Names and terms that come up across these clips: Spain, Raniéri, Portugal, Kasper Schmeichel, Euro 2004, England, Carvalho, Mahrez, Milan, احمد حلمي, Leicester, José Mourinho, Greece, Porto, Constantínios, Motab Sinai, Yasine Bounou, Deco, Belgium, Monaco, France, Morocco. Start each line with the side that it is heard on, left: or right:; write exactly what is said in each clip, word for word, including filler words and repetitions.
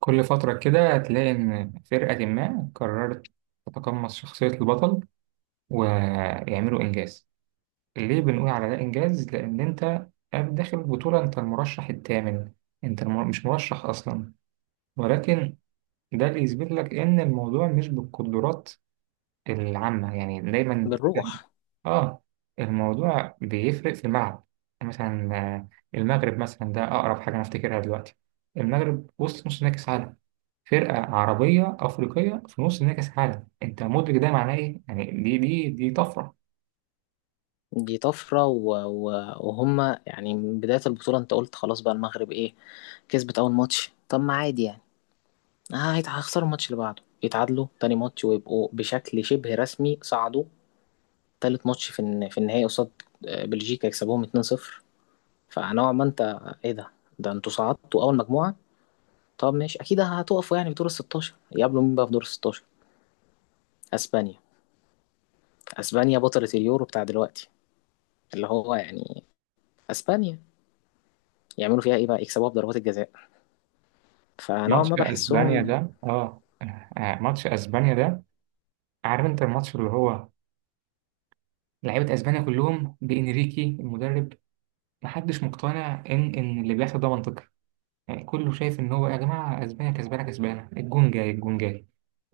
right: كل فترة كده هتلاقي إن فرقة ما قررت تتقمص شخصية البطل ويعملوا إنجاز. ليه بنقول على ده إنجاز؟ لأن أنت داخل البطولة، أنت المرشح الثامن، أنت المر... مش مرشح أصلا، ولكن ده اللي يثبت لك إن الموضوع مش بالقدرات العامة. يعني دايما
left: بالروح.
right: آه الموضوع بيفرق في الملعب. يعني مثلا آه، المغرب مثلا ده أقرب حاجة أنا أفتكرها دلوقتي. المغرب وصل نص نهائي كأس عالم، فرقة عربية أفريقية في نص نهائي كأس العالم. أنت مدرك ده معناه إيه؟ يعني دي دي دي طفرة.
left: دي طفرة و... و... وهم يعني من بداية البطولة انت قلت خلاص بقى المغرب ايه، كسبت أول ماتش. طب ما عادي يعني، آه هيت- هيخسروا الماتش اللي بعده، يتعادلوا تاني ماتش ويبقوا بشكل شبه رسمي صعدوا. تالت ماتش في الن... في النهائي قصاد آه، بلجيكا يكسبوهم اتنين صفر. فنوعا ما انت، ايه ده ده انتوا صعدتوا أول مجموعة؟ طب ماشي، أكيد هتقفوا يعني في دور ال ستاشر. يقابلوا مين بقى في دور ال ستاشر؟ أسبانيا. أسبانيا بطلة اليورو بتاع دلوقتي، اللي هو يعني أسبانيا. يعملوا فيها ايه بقى؟ يكسبوها بضربات الجزاء. فنوعا
right: ماتش
left: ما
right: أسبانيا
left: بحسهم،
right: ده آه آه، ماتش أسبانيا ده، عارف أنت الماتش اللي هو لعيبة أسبانيا كلهم بإنريكي المدرب، محدش مقتنع إن إن اللي بيحصل ده منطقي. يعني كله شايف إن هو يا جماعة أسبانيا كسبانة كسبانة، الجون جاي الجون جاي،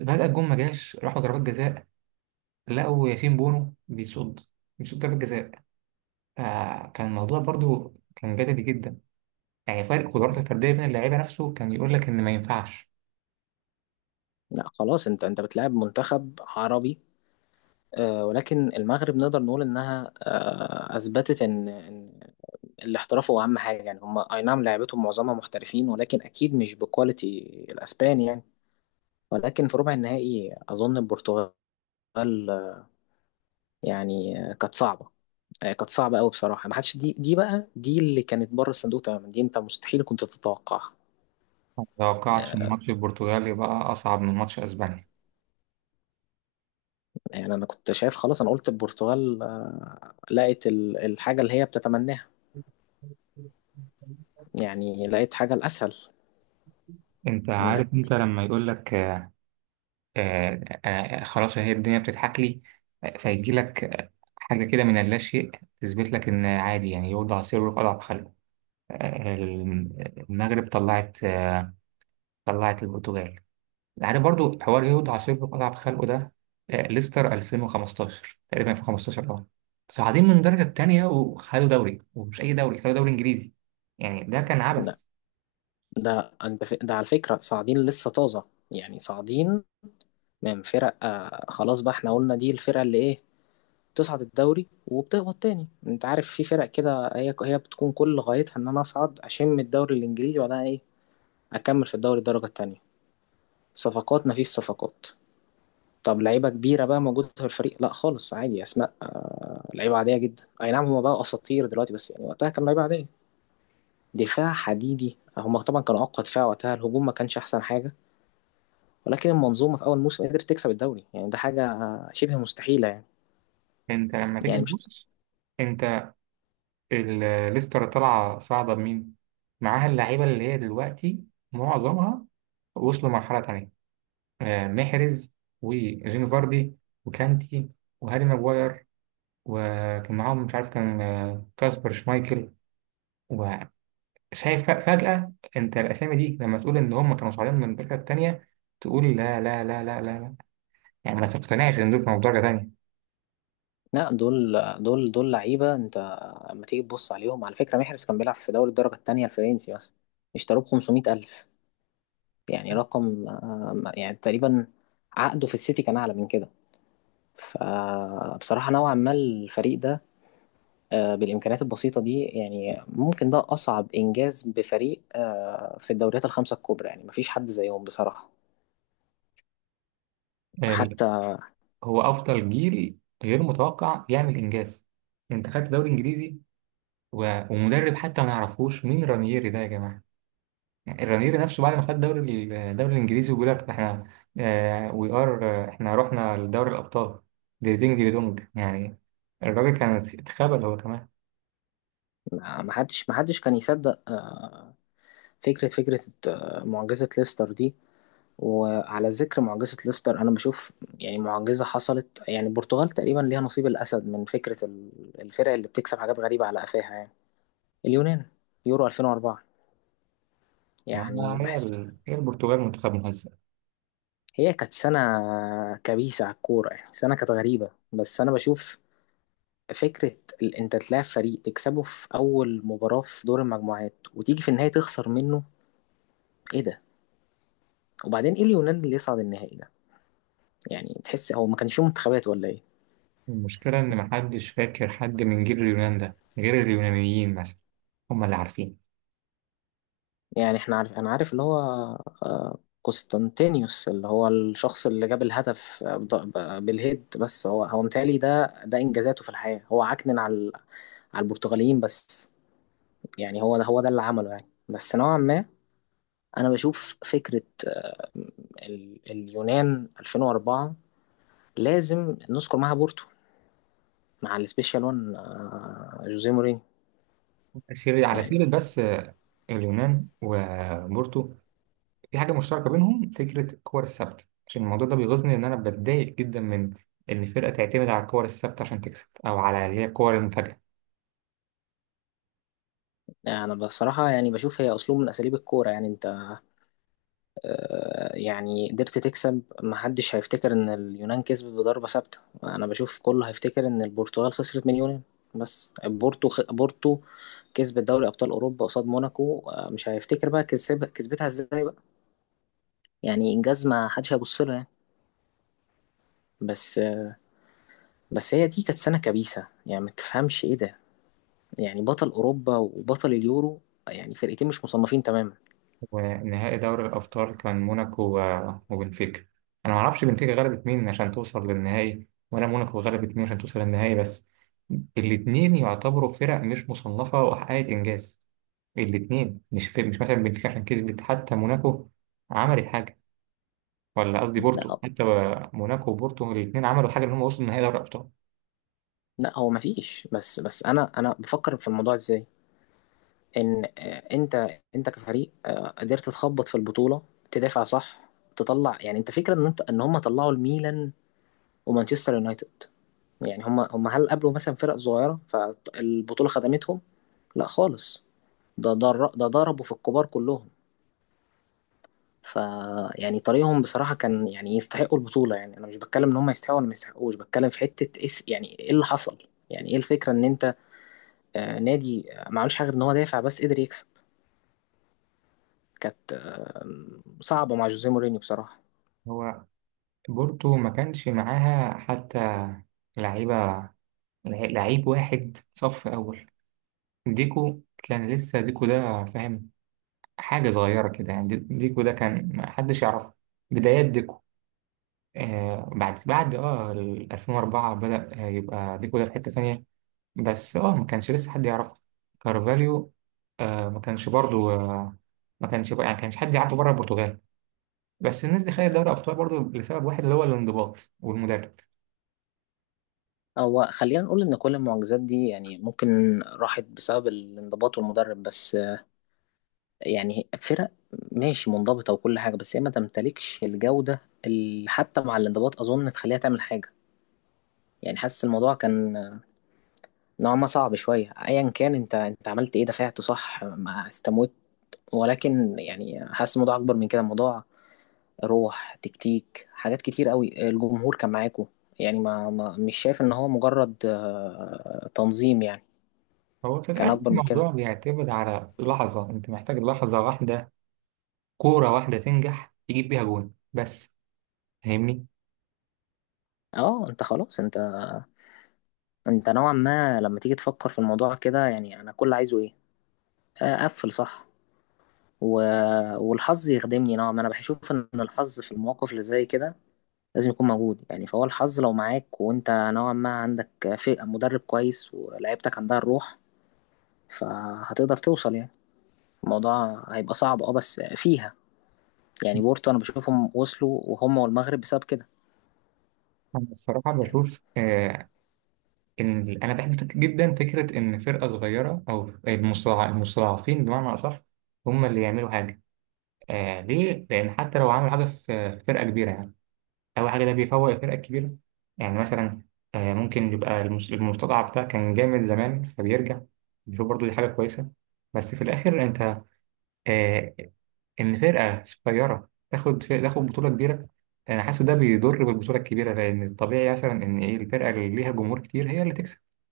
right: فجأة الجون ما جاش، راحوا ضربات جزاء، لقوا ياسين بونو بيصد، بيصد ضربة جزاء. فكان الموضوع برضو كان جدلي جدا. يعني فرق قدرات الفردية بين اللعيبة نفسه كان يقول لك إن ما ينفعش.
left: لا خلاص، انت انت بتلعب منتخب عربي. آه، ولكن المغرب نقدر نقول انها آه، اثبتت ان ان الاحتراف هو اهم حاجه. يعني هم اي نعم لعبتهم معظمها محترفين ولكن اكيد مش بكواليتي الاسبان يعني. ولكن في ربع النهائي اظن البرتغال، آه، يعني آه، كانت صعبه. آه، كانت صعبه قوي بصراحه. ما حدش دي دي بقى دي اللي كانت بره الصندوق تماما. دي انت مستحيل كنت تتوقعها.
right: ما توقعتش إن ماتش البرتغال يبقى أصعب من ماتش أسبانيا.
left: يعني انا كنت شايف خلاص، انا قلت البرتغال آه، لقت ال- الحاجه اللي هي بتتمناها. يعني لقيت حاجه الاسهل.
right: أنت
left: انك.
right: عارف أنت لما يقول لك آه، آه، آه، خلاص، هي الدنيا بتضحك لي، آه، فيجي لك آه، حاجة كده من اللاشيء تثبت لك إن عادي. يعني يوضع سر ويقال على خلقه. آه، المغرب طلعت، آه، طلعت البرتغال. يعني برضو حوار يهود عصيب أضعف خلقه ده. آه، ليستر ألفين وخمستاشر تقريبا، ألفين وخمستاشر اه صاعدين من الدرجة التانية وخدوا دوري، ومش أي دوري، خدوا دوري إنجليزي. يعني ده كان
left: ده
right: عبث.
left: ده أنت ف- ده على فكره صاعدين لسه طازه. يعني صاعدين من فرق آه، خلاص بقى، احنا قلنا دي الفرقه اللي ايه، بتصعد الدوري وبتهبط تاني. انت عارف في فرق كده، هي هي بتكون كل غايتها ان انا اصعد اشم الدوري الانجليزي، وبعدها ايه؟ اكمل في الدوري الدرجه التانيه. صفقات؟ مفيش صفقات. طب لعيبه كبيره بقى موجوده في الفريق؟ لا خالص، عادي. اسماء آه، لعيبه عاديه جدا. اي نعم، هما بقى اساطير دلوقتي بس يعني وقتها كانوا لعيبه عاديه. دفاع حديدي، هما طبعا كانوا اقوى دفاع وقتها، الهجوم ما كانش احسن حاجه. ولكن المنظومه في اول موسم قدرت تكسب الدوري. يعني ده حاجه آه، شبه مستحيله يعني.
right: أنت لما تيجي
left: يعني مش.
right: تبص، أنت ال- ليستر طالعة صاعدة بمين؟ معاها اللعيبة اللي هي دلوقتي معظمها وصلوا مرحلة تانية. آه، محرز، وجيمي فاردي، وكانتي، وهاري ماجواير، وكان معاهم مش عارف كان آه، كاسبر شمايكل. شايف؟ ف- فجأة انت الاسامي دي لما تقول ان هم كانوا صاعدين من الدرجة التانية، تقول لا لا لا لا لا لا، يعني ما تقتنعش ان دول كانوا في درجة تانية.
left: لا، دول دول دول لعيبه. انت لما تيجي تبص عليهم، على فكره محرز كان بيلعب في دوري الدرجه الثانيه الفرنسي مثلا. اشتروه ب خمسمائة ألف. يعني رقم آه، يعني تقريبا عقده في السيتي كان اعلى من كده. فبصراحة نوعا ما الفريق ده آه، بالإمكانيات البسيطة دي، يعني ممكن ده أصعب إنجاز بفريق آه، في الدوريات الخمسة الكبرى. يعني مفيش حد زيهم بصراحة.
right: ال-
left: حتى
right: هو افضل جيل غير متوقع يعمل انجاز. انت خدت دوري انجليزي، و- ومدرب حتى ما نعرفوش مين رانييري ده يا جماعة. يعني الرانييري نفسه بعد ما خد دوري ال- الدوري الانجليزي، وبيقول لك احنا وي ار، احنا رحنا لدوري الابطال ديردينج ديردونج يعني. الراجل كان اتخبل هو كمان.
left: ما ما حدش ما حدش كان يصدق آه، فكرة فكرة آه، معجزة ليستر دي. وعلى ذكر معجزة ليستر، أنا بشوف يعني معجزة حصلت. يعني البرتغال تقريبا ليها نصيب الأسد من فكرة ال- الفرق اللي بتكسب حاجات غريبة على قفاها يعني. اليونان، يورو ألفين وأربعة،
right: ما
left: يعني
right: هي
left: بحس
right: ال- هي البرتغال منتخب مهزأ.
left: هي كانت سنة كبيسة على الكورة. يعني سنة كانت غريبة. بس أنا بشوف فكرة ال- أنت تلاعب فريق تكسبه في أول مباراة في دور المجموعات وتيجي في النهاية تخسر منه. إيه ده؟ وبعدين إيه اليونان اللي يصعد النهائي ده؟ يعني تحس هو ما كانش فيه منتخبات ولا إيه؟
right: المشكلة إن محدش فاكر حد من جيل اليونان ده غير اليونانيين مثلا، هم اللي عارفين.
left: يعني إحنا عارف أنا عارف اللي هو آه، قسطنطينيوس، اللي هو الشخص اللي جاب الهدف آه، بض- ب- بالهيد. بس هو هو متهيألي ده ده إنجازاته في الحياة هو عكنن على على البرتغاليين بس. يعني هو ده هو ده اللي عمله يعني. بس نوعا ما انا بشوف فكره آه، ال- اليونان ألفين وأربعة لازم نذكر معاها بورتو، مع السبيشال وان آه، جوزيه مورينيو.
right: سيرة على
left: يعني
right: سيرة بس، آه، اليونان وبورتو في حاجة مشتركة بينهم، فكرة الكور الثابتة. عشان الموضوع ده بيغيظني، إن أنا بتضايق جدا من إن فرقة تعتمد على الكور الثابتة عشان تكسب، أو على اللي هي الكور المفاجأة.
left: انا بصراحه يعني بشوف هي اسلوب من اساليب الكوره. يعني انت آه، يعني قدرت تكسب. ما حدش هيفتكر ان اليونان كسبت بضربه ثابته. انا بشوف كله هيفتكر ان البرتغال خسرت من اليونان. بس بورتو خ... بورتو كسبت دوري ابطال اوروبا قصاد موناكو آه، مش هيفتكر بقى كسب... كسبتها ازاي بقى. يعني انجاز ما حدش هيبص له يعني. بس بس هي دي كانت سنة كبيسة. يعني ما تفهمش ايه ده. يعني بطل اوروبا وبطل اليورو، يعني فرقتين مش مصنفين تماما.
right: ونهائي دوري الأبطال كان موناكو و- وبنفيكا. أنا ما أعرفش بنفيكا غلبت مين عشان توصل للنهائي، ولا موناكو غلبت مين عشان توصل للنهائي، بس الاتنين يعتبروا فرق مش مصنفة وحققت إنجاز. الاتنين مش في، مش مثلا بنفيكا عشان كسبت حتى، موناكو عملت حاجة، ولا قصدي بورتو
left: لا،
right: حتى. موناكو وبورتو الاتنين عملوا حاجة إن هم وصلوا لنهائي دوري الأبطال.
left: لا هو ما فيش. بس بس انا انا بفكر في الموضوع ازاي، ان آه، انت انت كفريق آه، قدرت تخبط في البطولة، تدافع صح، تطلع. يعني انت فكرة ان انت، ان هم طلعوا الميلان ومانشستر يونايتد. يعني هم هم هل قابلوا مثلا فرق صغيرة فالبطولة خدمتهم؟ لا خالص. ده ده ده ضربوا في الكبار كلهم. ف يعني طريقهم بصراحة كان يعني يستحقوا البطولة. يعني أنا مش بتكلم إن هم يستحقوا ولا ما يستحقوش، بتكلم في حتة إس، يعني إيه اللي حصل. يعني إيه الفكرة إن أنت آه، نادي آه، ما عملش حاجة غير إن هو دافع بس قدر يكسب. كانت آم، صعبة مع جوزيه مورينيو بصراحة.
right: هو بورتو ما كانش معاها حتى لعيبة، لعيب واحد صف أول. ديكو كان لسه ديكو ده فاهم، حاجة صغيرة كده يعني. دي- ديكو ده كان ما حدش يعرفه، بدايات ديكو. آه بعد بعد اه ال ألفين وأربعة بدأ آه، يبقى ديكو ده في حتة ثانية، بس اه ما كانش لسه حد يعرفه. كارفاليو، آه ما كانش برضو. آه ما كانش بقى- يعني كانش حد يعرفه بره البرتغال. بس الناس دي خدت دوري أبطال برضو لسبب واحد اللي هو الانضباط والمدرب.
left: هو خلينا نقول إن كل المعجزات دي يعني ممكن راحت بسبب الانضباط والمدرب بس آه، يعني فرق ماشي منضبطة وكل حاجة، بس هي ما تمتلكش الجودة اللي حتى مع الانضباط أظن تخليها تعمل حاجة. يعني حاسس الموضوع كان نوعا ما صعب شوية. ايا كان، انت انت عملت ايه؟ دفعت صح، ما استموت. ولكن يعني حاسس الموضوع اكبر من كده. الموضوع روح، تكتيك، حاجات كتير قوي، الجمهور كان معاكو. يعني ما, ما مش شايف ان هو مجرد آه، تنظيم يعني.
right: هو في
left: كان
right: الآخر
left: اكبر من كده.
right: الموضوع بيعتمد على لحظة، أنت محتاج لحظة واحدة، كورة واحدة تنجح تجيب بيها جون بس. فاهمني؟
left: اه انت خلاص، انت انت نوعا ما لما تيجي تفكر في الموضوع كده، يعني انا كل عايزه ايه؟ آه، اقفل صح و... والحظ يخدمني نوعا ما. انا بشوف ان الحظ في المواقف اللي زي كده لازم يكون موجود. يعني فهو الحظ لو معاك، وانت نوعا ما عندك في مدرب كويس، ولاعيبتك عندها الروح، فهتقدر توصل يعني. الموضوع هيبقى صعب اه بس فيها، يعني بورتو انا بشوفهم وصلوا، وهم والمغرب بسبب كده
right: أنا الصراحة
left: يعني.
right: بشوف آه، إن أنا بحب فك- جدا فكرة إن فرقة صغيرة، أو المستضع- المستضعفين بمعنى أصح، هم اللي يعملوا حاجة. آه ليه؟ لأن حتى لو عملوا حاجة في في فرقة كبيرة يعني، أول حاجة ده بيفوق الفرقة الكبيرة. يعني مثلا آه ممكن يبقى المس- المستضعف ده كان جامد زمان فبيرجع، بيشوف برضو دي حاجة كويسة. بس في الآخر أنت آه ان فرقه صغيره تاخد تاخد بطوله كبيره، انا حاسس ده بيضر بالبطوله الكبيره. لان الطبيعي مثلا ان ايه، الفرقه اللي ليها جمهور كتير هي اللي تكسب.